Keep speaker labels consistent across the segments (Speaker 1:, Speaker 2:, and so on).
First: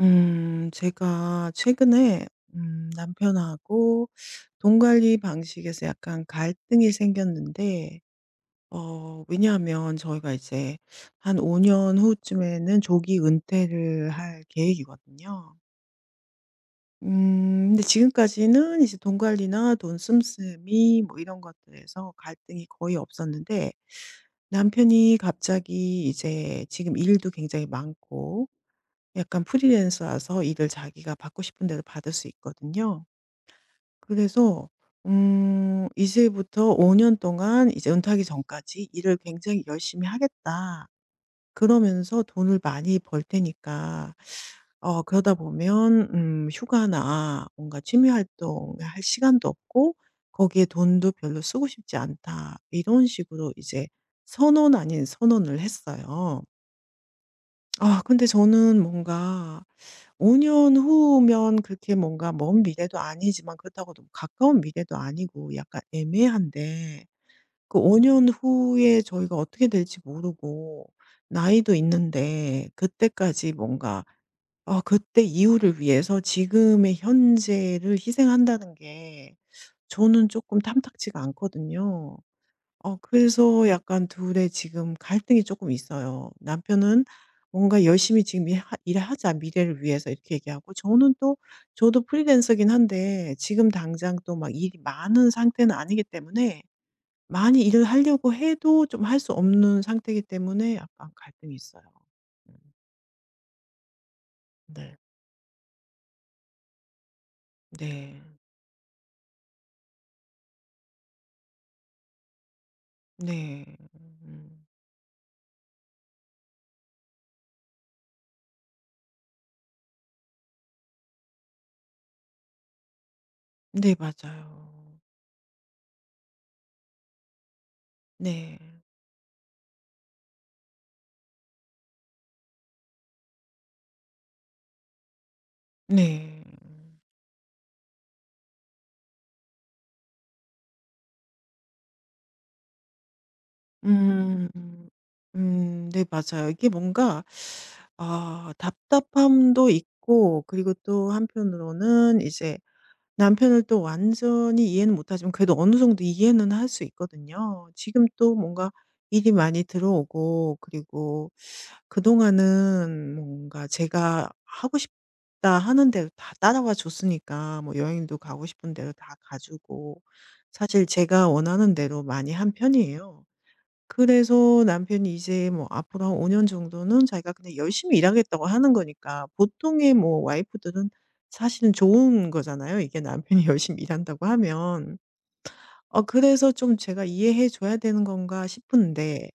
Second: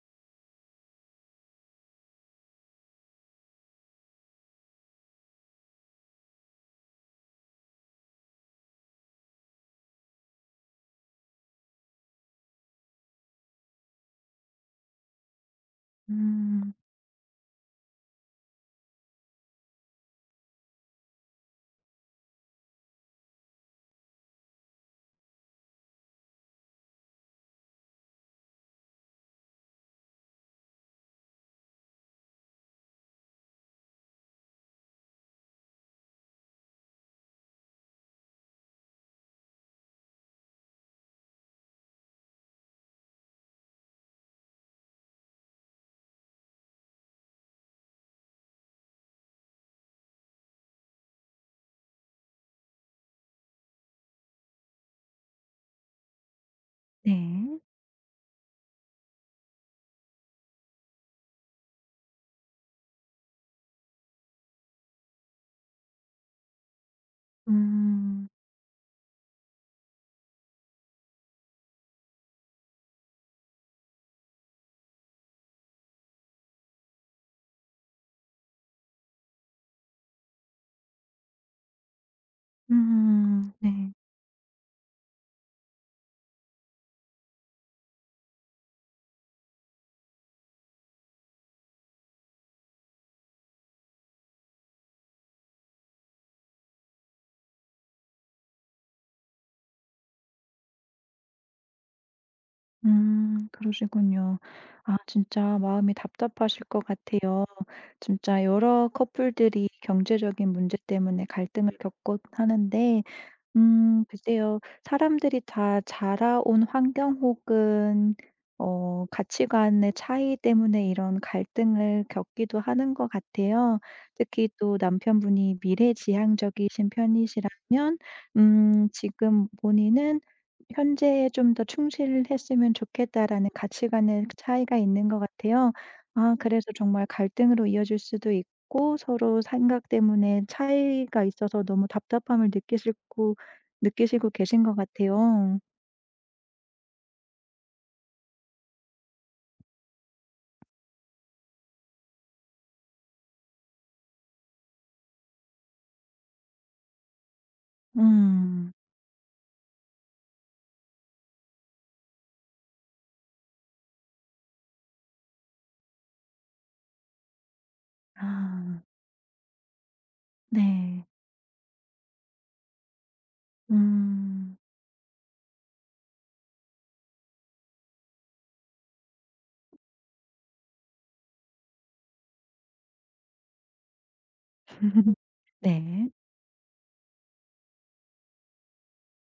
Speaker 1: 제가 최근에 남편하고 돈 관리 방식에서 약간 갈등이 생겼는데, 왜냐하면 저희가 이제 한 5년 후쯤에는 조기 은퇴를 할 계획이거든요.
Speaker 2: 음
Speaker 1: 근데 지금까지는 이제 돈 관리나 돈 씀씀이 뭐 이런 것들에서 갈등이 거의 없었는데, 남편이 갑자기 이제 지금 일도 굉장히 많고 약간 프리랜서라서 일을 자기가 받고 싶은 대로 받을 수 있거든요. 그래서 이제부터 5년 동안 이제 은퇴하기 전까지 '일을 굉장히 열심히 하겠다.' 그러면서 돈을 많이 벌 테니까, 그러다 보면 휴가나 뭔가 취미 활동을 할 시간도 없고 거기에 돈도 별로 쓰고 싶지 않다. 이런 식으로 이제 선언 아닌 선언을 했어요.
Speaker 2: 네.
Speaker 1: 아, 근데 저는 뭔가 5년 후면 그렇게 뭔가 먼 미래도 아니지만, 그렇다고 너무 가까운 미래도 아니고 약간 애매한데, 그
Speaker 2: 음.
Speaker 1: 5년 후에 저희가 어떻게 될지 모르고 나이도 있는데, 그때까지 뭔가, 그때 이후를 위해서 지금의 현재를 희생한다는 게 저는 조금 탐탁지가 않거든요. 그래서
Speaker 2: 네.
Speaker 1: 약간 둘의 지금 갈등이 조금 있어요. 남편은 뭔가 열심히 지금 일 하 일하자, 미래를 위해서 이렇게 얘기하고, 저는 또 저도 프리랜서긴 한데 지금 당장 또 막 일이 많은 상태는 아니기 때문에, 많이 일을 하려고 해도 좀 할 수 없는 상태이기 때문에 약간 갈등이 있어요. 음.
Speaker 2: 그러시군요. 아
Speaker 1: 네.
Speaker 2: 진짜 마음이 답답하실 것 같아요.
Speaker 1: 네.
Speaker 2: 진짜 여러 커플들이 경제적인 문제 때문에 갈등을 겪곤 하는데
Speaker 1: 네.
Speaker 2: 글쎄요.
Speaker 1: 음.
Speaker 2: 사람들이 다 자라온 환경 혹은 가치관의 차이 때문에 이런 갈등을 겪기도 하는 것 같아요.
Speaker 1: 네,
Speaker 2: 특히 또
Speaker 1: 맞아요.
Speaker 2: 남편분이 미래지향적이신 편이시라면
Speaker 1: 네.
Speaker 2: 지금 본인은 '현재에 좀 더 충실했으면 좋겠다.'라는 가치관의 차이가 있는 것 같아요. 아
Speaker 1: 네.
Speaker 2: 그래서 정말 갈등으로 이어질 수도 있고 서로 생각 때문에 차이가 있어서 너무 답답함을 느끼실 고 느끼시고
Speaker 1: 음.
Speaker 2: 계신 것
Speaker 1: 음,
Speaker 2: 같아요.
Speaker 1: 네, 맞아요. 이게 뭔가, 아, 답답함도 있고, 그리고 또 한편으로는 이제 남편을 또 완전히 이해는 못 하지만 그래도 어느 정도 이해는 할 수 있거든요. 지금 또 뭔가
Speaker 2: 음.
Speaker 1: 일이 많이 들어오고, 그리고 그동안은 뭔가 제가 하고 싶다 하는 대로 다 따라와 줬으니까, 뭐 여행도 가고 싶은
Speaker 2: 아
Speaker 1: 대로 다 가주고, 사실
Speaker 2: 네.
Speaker 1: 제가 원하는 대로 많이 한 편이에요.
Speaker 2: 음.
Speaker 1: 그래서 남편이 이제 뭐 앞으로 한 5년 정도는 자기가 그냥 열심히 일하겠다고 하는 거니까, 보통의 뭐 와이프들은 사실은 좋은 거잖아요, 이게 남편이 열심히 일한다고 하면.
Speaker 2: 네.
Speaker 1: 그래서 좀 제가 이해해 줘야 되는 건가 싶은데,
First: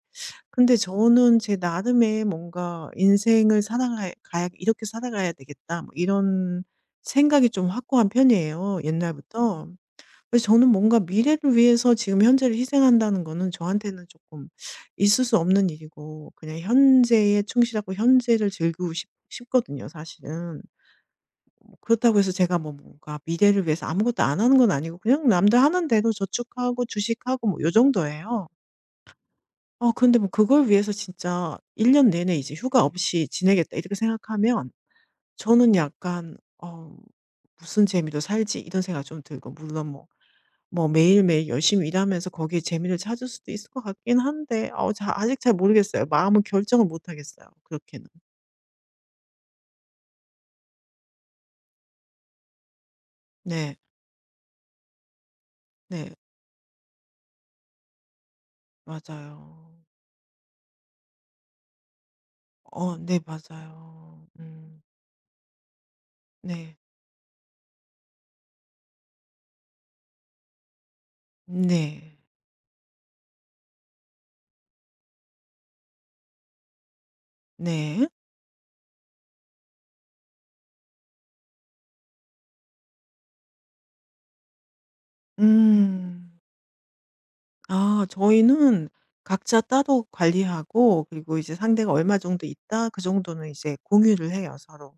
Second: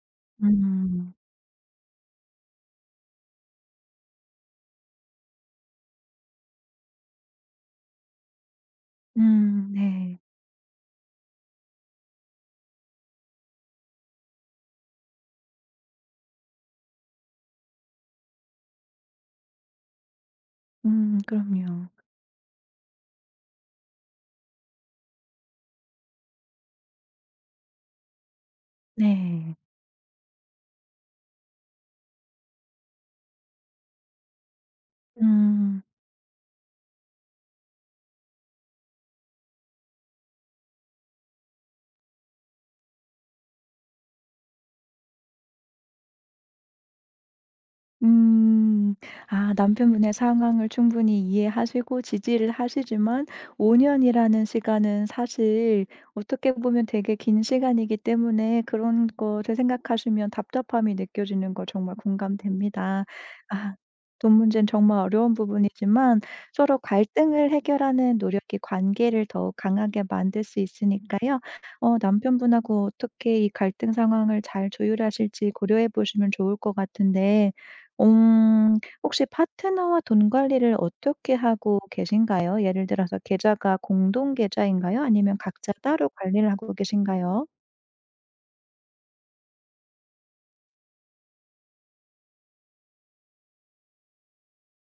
Speaker 1: 근데
Speaker 2: 음.
Speaker 1: 저는 제 나름의 뭔가 '인생을 살아가야 가야 이렇게 살아가야 되겠다.' 뭐 이런 생각이 좀 확고한 편이에요, 옛날부터.
Speaker 2: 네.
Speaker 1: 그래서 저는 뭔가 미래를 위해서 지금 현재를 희생한다는 거는 저한테는 조금 있을 수 없는 일이고, 그냥 현재에 충실하고 현재를 즐기고 싶 싶거든요 사실은.
Speaker 2: 그럼요.
Speaker 1: 그렇다고 해서 제가 뭐 뭔가 미래를 위해서 아무것도 안 하는 건 아니고, 그냥 남들 하는 대로 저축하고 주식하고 뭐 요 정도예요.
Speaker 2: 네.
Speaker 1: 근데 뭐 그걸 위해서 진짜 '1 년 내내 이제 휴가 없이 지내겠다.' 이렇게 생각하면 저는
Speaker 2: 음.
Speaker 1: 약간 '어, 무슨 재미로 살지?' 이런 생각이 좀 들고, 물론 뭐 매일매일 열심히 일하면서 거기에 재미를 찾을 수도 있을 것 같긴 한데, 어 자 아직 잘 모르겠어요. 마음은 결정을 못 하겠어요, 그렇게는.
Speaker 2: 음. 아 남편분의 상황을 충분히 이해하시고 지지를 하시지만 5년
Speaker 1: 네.
Speaker 2: 년이라는 시간은 사실
Speaker 1: 네.
Speaker 2: 어떻게 보면 되게 긴 시간이기 때문에 그런 거를
Speaker 1: 맞아요.
Speaker 2: 생각하시면 답답함이 느껴지는 거 정말 공감됩니다.
Speaker 1: 네,
Speaker 2: 아
Speaker 1: 맞아요.
Speaker 2: 돈 문제는
Speaker 1: 음.
Speaker 2: 정말 어려운 부분이지만 서로
Speaker 1: 네.
Speaker 2: 갈등을 해결하는 노력이 관계를 더욱 강하게 만들 수 있으니까요.
Speaker 1: 네.
Speaker 2: 남편분하고 어떻게 이 갈등 상황을 잘 조율하실지 고려해 보시면 좋을 것 같은데
Speaker 1: 네.
Speaker 2: 음. 혹시 파트너와 돈 관리를 어떻게 하고 계신가요? 예를 들어서 계좌가 공동 계좌인가요? 아니면 각자 따로
Speaker 1: 음.
Speaker 2: 관리를 하고 계신가요?
Speaker 1: 아, 저희는 각자 따로 관리하고, 그리고 이제 상대가 얼마 정도 있다, 그 정도는 이제 공유를 해요, 서로.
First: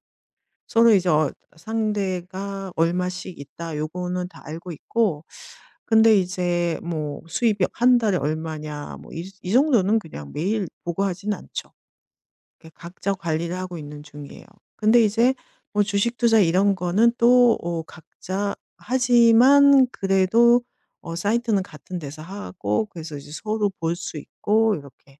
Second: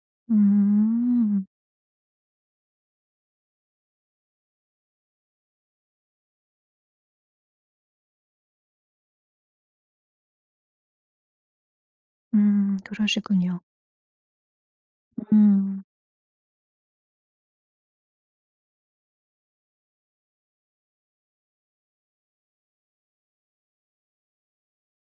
Speaker 1: 서로 이제
Speaker 2: 음.
Speaker 1: 상대가 얼마씩 있다, 요거는 다 알고 있고, 근데 이제 뭐 수입이 한 달에 얼마냐, 뭐 이 정도는 그냥 매일 보고하진 않죠. 이렇게
Speaker 2: 음.
Speaker 1: 각자 관리를
Speaker 2: 그러시군요.
Speaker 1: 하고 있는 중이에요. 근데 이제
Speaker 2: 음.
Speaker 1: 뭐 주식 투자 이런 거는 또 각자 하지만, 그래도 사이트는 같은 데서 하고, 그래서 이제 서로 볼 수 있고 이렇게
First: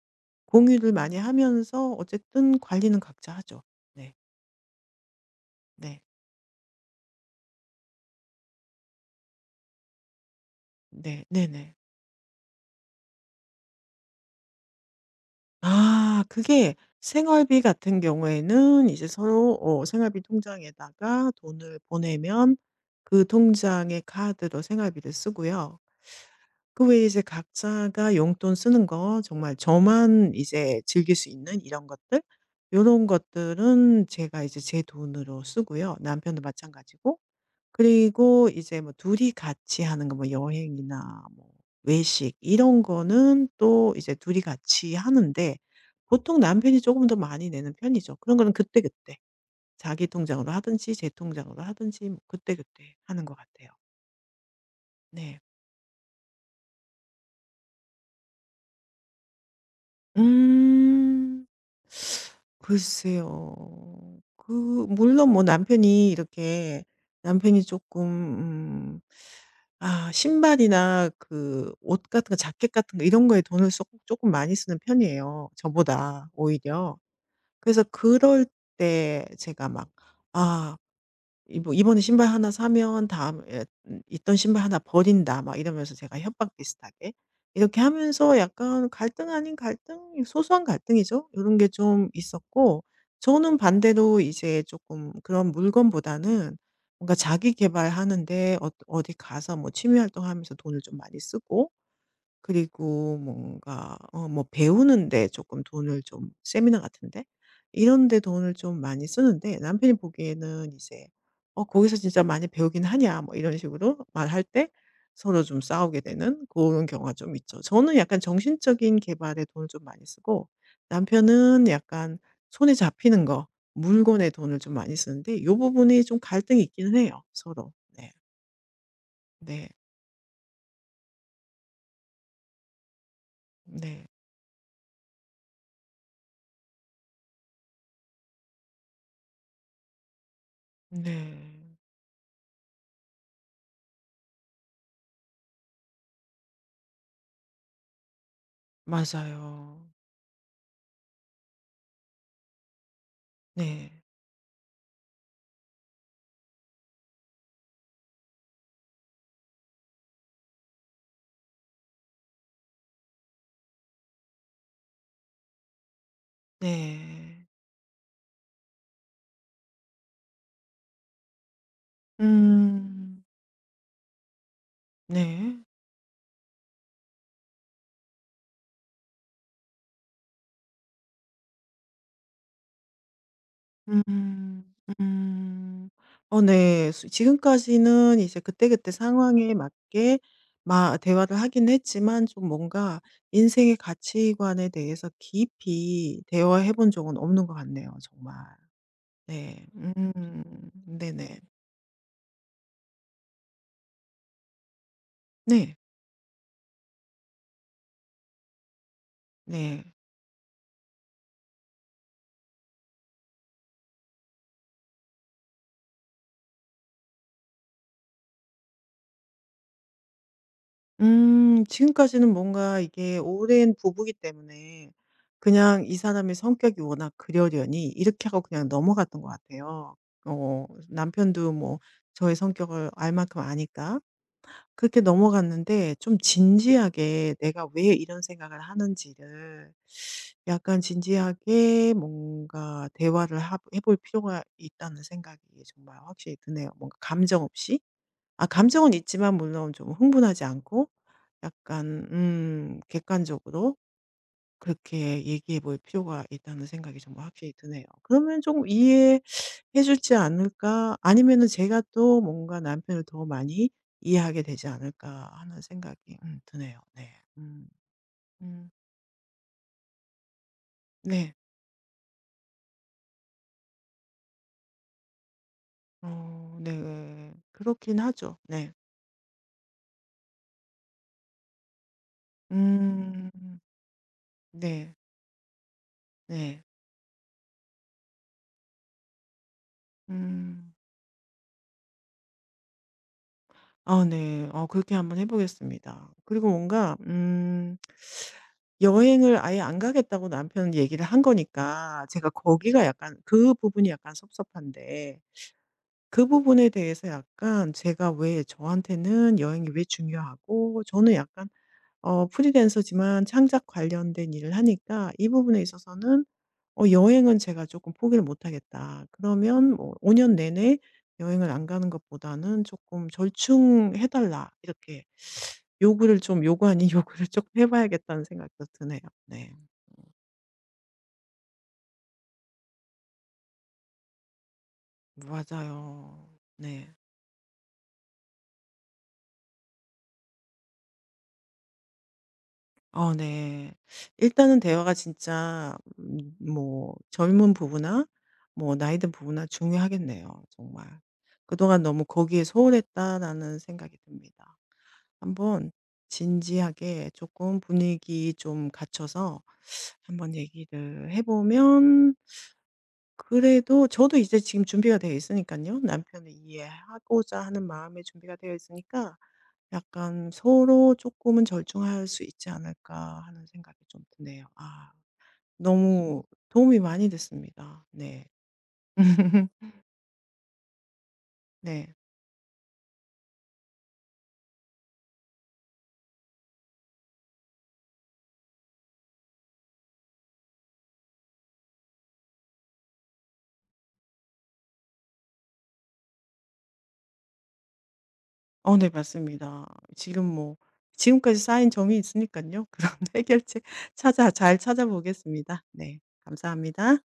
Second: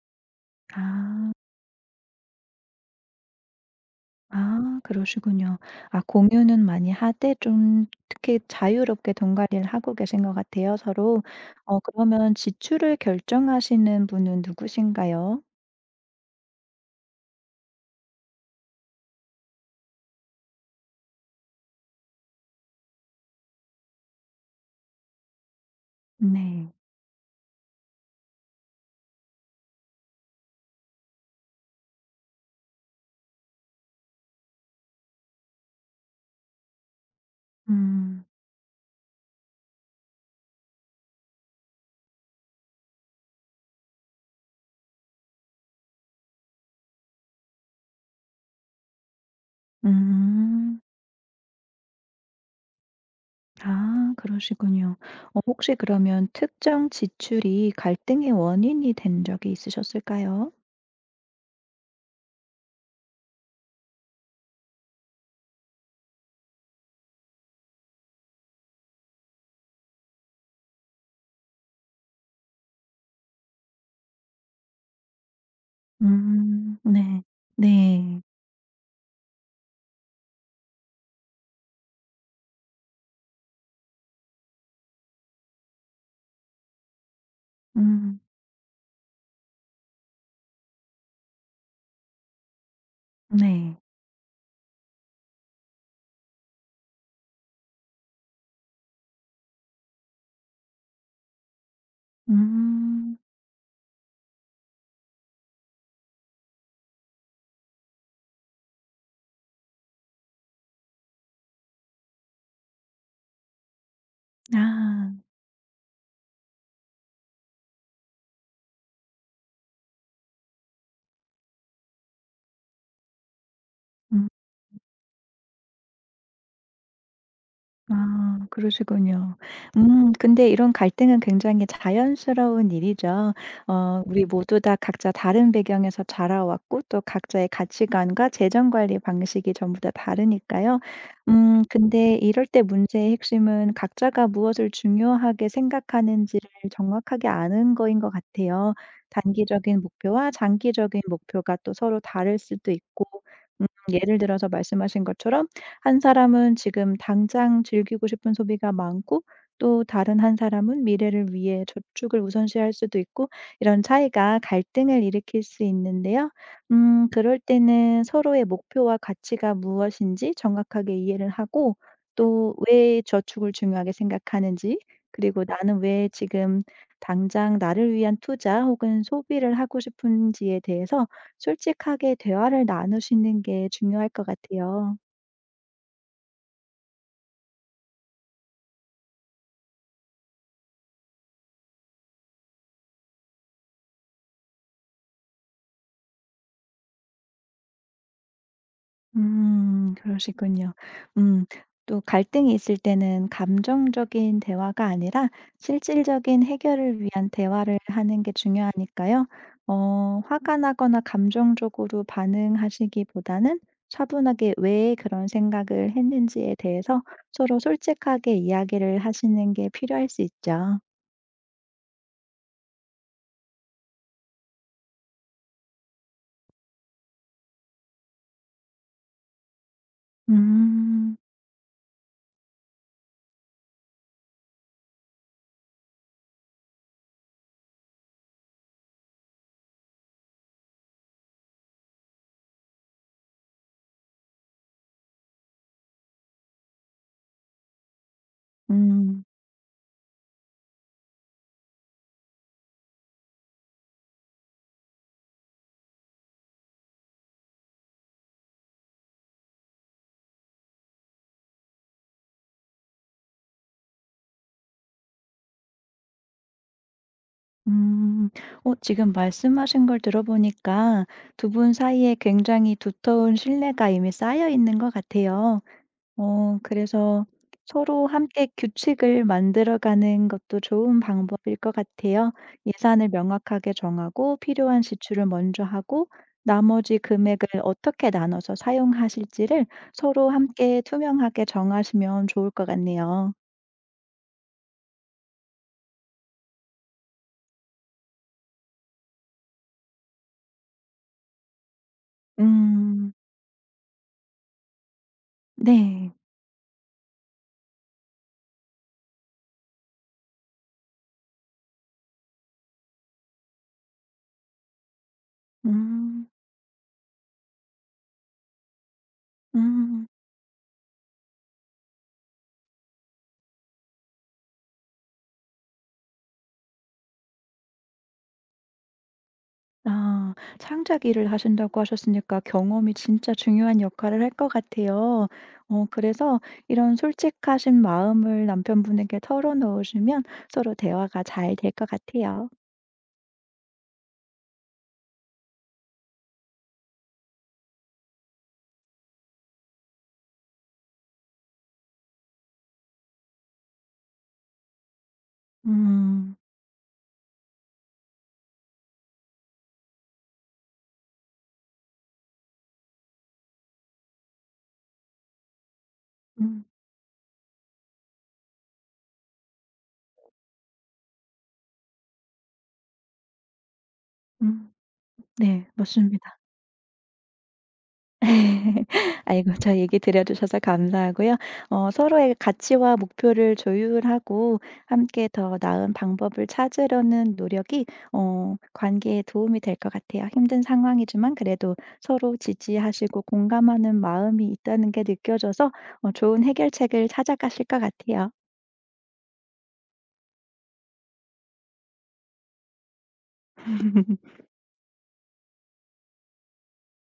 Speaker 1: 공유를 많이
Speaker 2: 아.
Speaker 1: 하면서 어쨌든 관리는 각자 하죠. 네.
Speaker 2: 아 그러시군요. 아
Speaker 1: 네.
Speaker 2: 공유는 많이 하되 좀 특히 자유롭게 돈 관리를 하고 계신 것 같아요 서로.
Speaker 1: 네. 네네.
Speaker 2: 그러면 지출을 결정하시는 분은 누구신가요?
Speaker 1: 아, 그게, 생활비 같은 경우에는 이제 서로 생활비 통장에다가 돈을 보내면 그 통장의 카드로 생활비를 쓰고요.
Speaker 2: 네.
Speaker 1: 그 외에 이제 각자가 용돈 쓰는 거, 정말 저만 이제 즐길 수 있는 이런 것들, 요런 것들은 제가 이제 제 돈으로 쓰고요. 남편도 마찬가지고.
Speaker 2: 음.
Speaker 1: 그리고 이제 뭐 둘이 같이 하는 거, 뭐 여행이나 뭐 외식, 이런 거는 또 이제 둘이 같이 하는데, 보통 남편이 조금 더 많이 내는 편이죠. 그런 거는 그때그때 자기 통장으로
Speaker 2: 음.
Speaker 1: 하든지 제 통장으로 하든지, 뭐 그때그때 하는 것 같아요.
Speaker 2: 아 그러시군요.
Speaker 1: 네.
Speaker 2: 혹시 그러면 특정 지출이 갈등의 원인이 된 적이 있으셨을까요?
Speaker 1: 음. 글쎄요. 그, 물론 뭐 남편이 쪼끔 신발이나 그 옷 같은 거, 자켓 같은 거 이런 거에 돈을 쏙 쪼끔 많이 쓰는 편이에요, 저보다 오히려.
Speaker 2: 네.
Speaker 1: 그래서
Speaker 2: 네.
Speaker 1: 그럴 때 제가 막 '아, 이, 뭐 "이번에 신발 하나 사면 다음에 있던 신발 하나 버린다." 막 이러면서 제가 협박 비슷하게 이렇게
Speaker 2: 음
Speaker 1: 하면서 약간 갈등 아닌 갈등? 소소한 갈등이죠. 요런 게 좀 있었고, 저는
Speaker 2: 네.
Speaker 1: 반대로 이제 쪼끔 그런 물건보다는 뭔가 자기 계발하는 데, 어디 가서 뭐 취미 활동하면서 돈을 좀 많이 쓰고,
Speaker 2: 음.
Speaker 1: 그리고 뭔가 뭐 배우는 데 조금 돈을 좀, 세미나 같은데 이런 데 돈을 좀 많이 쓰는데, 남편이 보기에는 이제 "어, 거기서 진짜 많이 배우긴 하냐." 뭐 이런 식으로 말할 때
Speaker 2: 아.
Speaker 1: 서로 좀 싸우게 되는 그런 경우가 좀 있죠. 저는 약간 정신적인 개발에 돈을 좀 많이 쓰고, 남편은 약간 손에 잡히는 거,
Speaker 2: 음.
Speaker 1: 물건에 돈을 좀 많이 쓰는데, 이 부분이 좀 갈등이 있기는 해요, 서로. 네.
Speaker 2: 아 그러시군요.
Speaker 1: 네.
Speaker 2: 근데 이런 갈등은 굉장히 자연스러운 일이죠.
Speaker 1: 네.
Speaker 2: 우리 모두 다 각자 다른 배경에서 자라왔고 또 각자의 가치관과 재정 관리 방식이 전부 다 다르니까요.
Speaker 1: 네.
Speaker 2: 근데 이럴 때 문제의 핵심은 각자가 무엇을 중요하게 생각하는지를 정확하게 아는 거인 것 같아요. 단기적인
Speaker 1: 맞아요.
Speaker 2: 목표와 장기적인 목표가 또 서로 다를 수도 있고 음
Speaker 1: 네.
Speaker 2: 예를 들어서 말씀하신 것처럼 한 사람은 지금 당장 즐기고 싶은 소비가 많고 또 다른 한 사람은 미래를 위해 저축을 우선시할 수도 있고 이런 차이가 갈등을 일으킬 수 있는데요. 그럴
Speaker 1: 네.
Speaker 2: 때는 서로의 목표와 가치가 무엇인지 정확하게 이해를 하고 또 왜
Speaker 1: 음.
Speaker 2: 저축을 중요하게 생각하는지 그리고
Speaker 1: 네.
Speaker 2: 나는 왜 지금 당장 나를 위한 투자 혹은 소비를 하고 싶은지에 대해서 솔직하게 대화를 나누시는 게 중요할 것
Speaker 1: 음.
Speaker 2: 같아요.
Speaker 1: 음. 네. 수 지금까지는 이제 그때그때 상황에 맞게 마 대화를 하긴 했지만, 좀 뭔가 인생의 가치관에 대해서 깊이 대화해 본 적은 없는 것 같네요, 정말. 네. 음.
Speaker 2: 그러시군요.
Speaker 1: 네네.
Speaker 2: 음 또 갈등이 있을 때는 감정적인 대화가 아니라
Speaker 1: 네.
Speaker 2: 실질적인 해결을 위한 대화를 하는 게 중요하니까요.
Speaker 1: 네.
Speaker 2: 화가 나거나 감정적으로 반응하시기보다는 차분하게 왜 그런 생각을 했는지에 대해서 서로 솔직하게 이야기를 하시는 게 필요할 수 있죠.
Speaker 1: 음. 지금까지는 뭔가 이게 오랜 부부이기 때문에 그냥 '이 사람의 성격이 워낙 그러려니.' 이렇게 하고 그냥 넘어갔던 것 같아요.
Speaker 2: 음.
Speaker 1: 남편도 뭐 저의 성격을 알 만큼 아니까. 그렇게 넘어갔는데, 좀 진지하게 내가 왜 이런 생각을 하는지를 약간 진지하게 뭔가 대화를 하 해볼 필요가 있다는 생각이 정말 확실히 드네요. 뭔가 감정 없이. 아, 감정은
Speaker 2: 음.
Speaker 1: 있지만 물론 좀 흥분하지 않고 약간 객관적으로 그렇게 얘기해 볼 필요가 있다는 생각이 정말 확실히 드네요. 그러면 좀금 이해해 주지 않을까, 아니면은 제가 또 뭔가 남편을 더 많이 이해하게 되지 않을까 하는 생각이 드네요. 네. 음.
Speaker 2: 음.
Speaker 1: 음.
Speaker 2: 지금 말씀하신 걸 들어보니까
Speaker 1: 네.
Speaker 2: 두 분 사이에 굉장히 두터운 신뢰가 이미 쌓여 있는 것 같아요. 그래서
Speaker 1: 네. 그렇긴
Speaker 2: 서로
Speaker 1: 하죠.
Speaker 2: 함께
Speaker 1: 네.
Speaker 2: 규칙을 만들어가는 것도 좋은 방법일 것 같아요. 예산을
Speaker 1: 음.
Speaker 2: 명확하게 정하고 필요한
Speaker 1: 네.
Speaker 2: 지출을 먼저 하고
Speaker 1: 네.
Speaker 2: 나머지 금액을 어떻게 나눠서 사용하실지를 서로
Speaker 1: 음.
Speaker 2: 함께 투명하게 정하시면 좋을 것 같네요.
Speaker 1: 아, 네. 그렇게 한번 해 보겠습니다. 그리고 뭔가 여행을 아예 안 가겠다고 남편은 얘기를 한 거니까, 제가 거기가
Speaker 2: 음.
Speaker 1: 약간 그 부분이 약간 섭섭한데,
Speaker 2: 네.
Speaker 1: 그 부분에 대해서 약간 제가 왜, 저한테는 여행이 왜 중요하고 저는 약간, 프리랜서지만 창작 관련된 일을 하니까 이 부분에 있어서는
Speaker 2: 음.
Speaker 1: 여행은 제가 조금 '포기를 못 하겠다.' 그러면 뭐,
Speaker 2: 음.
Speaker 1: '5년 내내 여행을 안 가는 것보다는 조금 절충해 달라.' 이렇게 요구를 좀, 요구 아닌 요구를 조금 해 봐야겠다는 생각도 드네요. 네.
Speaker 2: 아 창작 일을 하신다고 하셨으니까 경험이 진짜 중요한 역할을 할 것 같아요.
Speaker 1: 맞아요.
Speaker 2: 그래서
Speaker 1: 네.
Speaker 2: 이런 솔직하신 마음을 남편분에게 털어놓으시면 서로 대화가 잘 될 것 같아요.
Speaker 1: 네. 일단은 대화가 진짜 뭐 젊은 부부나 뭐 나이 든 부부나 중요하겠네요, 정말. '그동안 너무 거기에 소홀했다.'라는 생각이 듭니다. 한번
Speaker 2: 음.
Speaker 1: 진지하게 조금 분위기 좀 갖춰서 한번 얘기를 해 보면, 그래도 저도 이제 지금 준비가 되어 있으니까요, 남편을
Speaker 2: 음
Speaker 1: 이해하고자 하는 마에 준비가 되어 있으니까 약간 서로 조금은 절충할 수 있지 않을까 하는 생각이 좀 드네요.
Speaker 2: 음.
Speaker 1: 아,
Speaker 2: 네.
Speaker 1: 너무
Speaker 2: 맞습니다.
Speaker 1: 도움이 많이 됐습니다. 네.
Speaker 2: 아이고 저 얘기 들려 주셔서 감사하고요.
Speaker 1: 네.
Speaker 2: 서로의 가치와 목표를 조율하고 함께 더 나은 방법을 찾으려는 노력이 관계에 도움이 될 것 같아요. 힘든 상황이지만 그래도 서로 지지하시고 공감하는 마음이 있다는 게 느껴져서 좋은 해결책을 찾아가실 것 같아요.
Speaker 1: 네, 맞습니다. 지금 뭐 지금까지 쌓인 정이 있으니까요, 그런 해결책, 찾아 잘 찾아보겠습니다. 네. 감사합니다.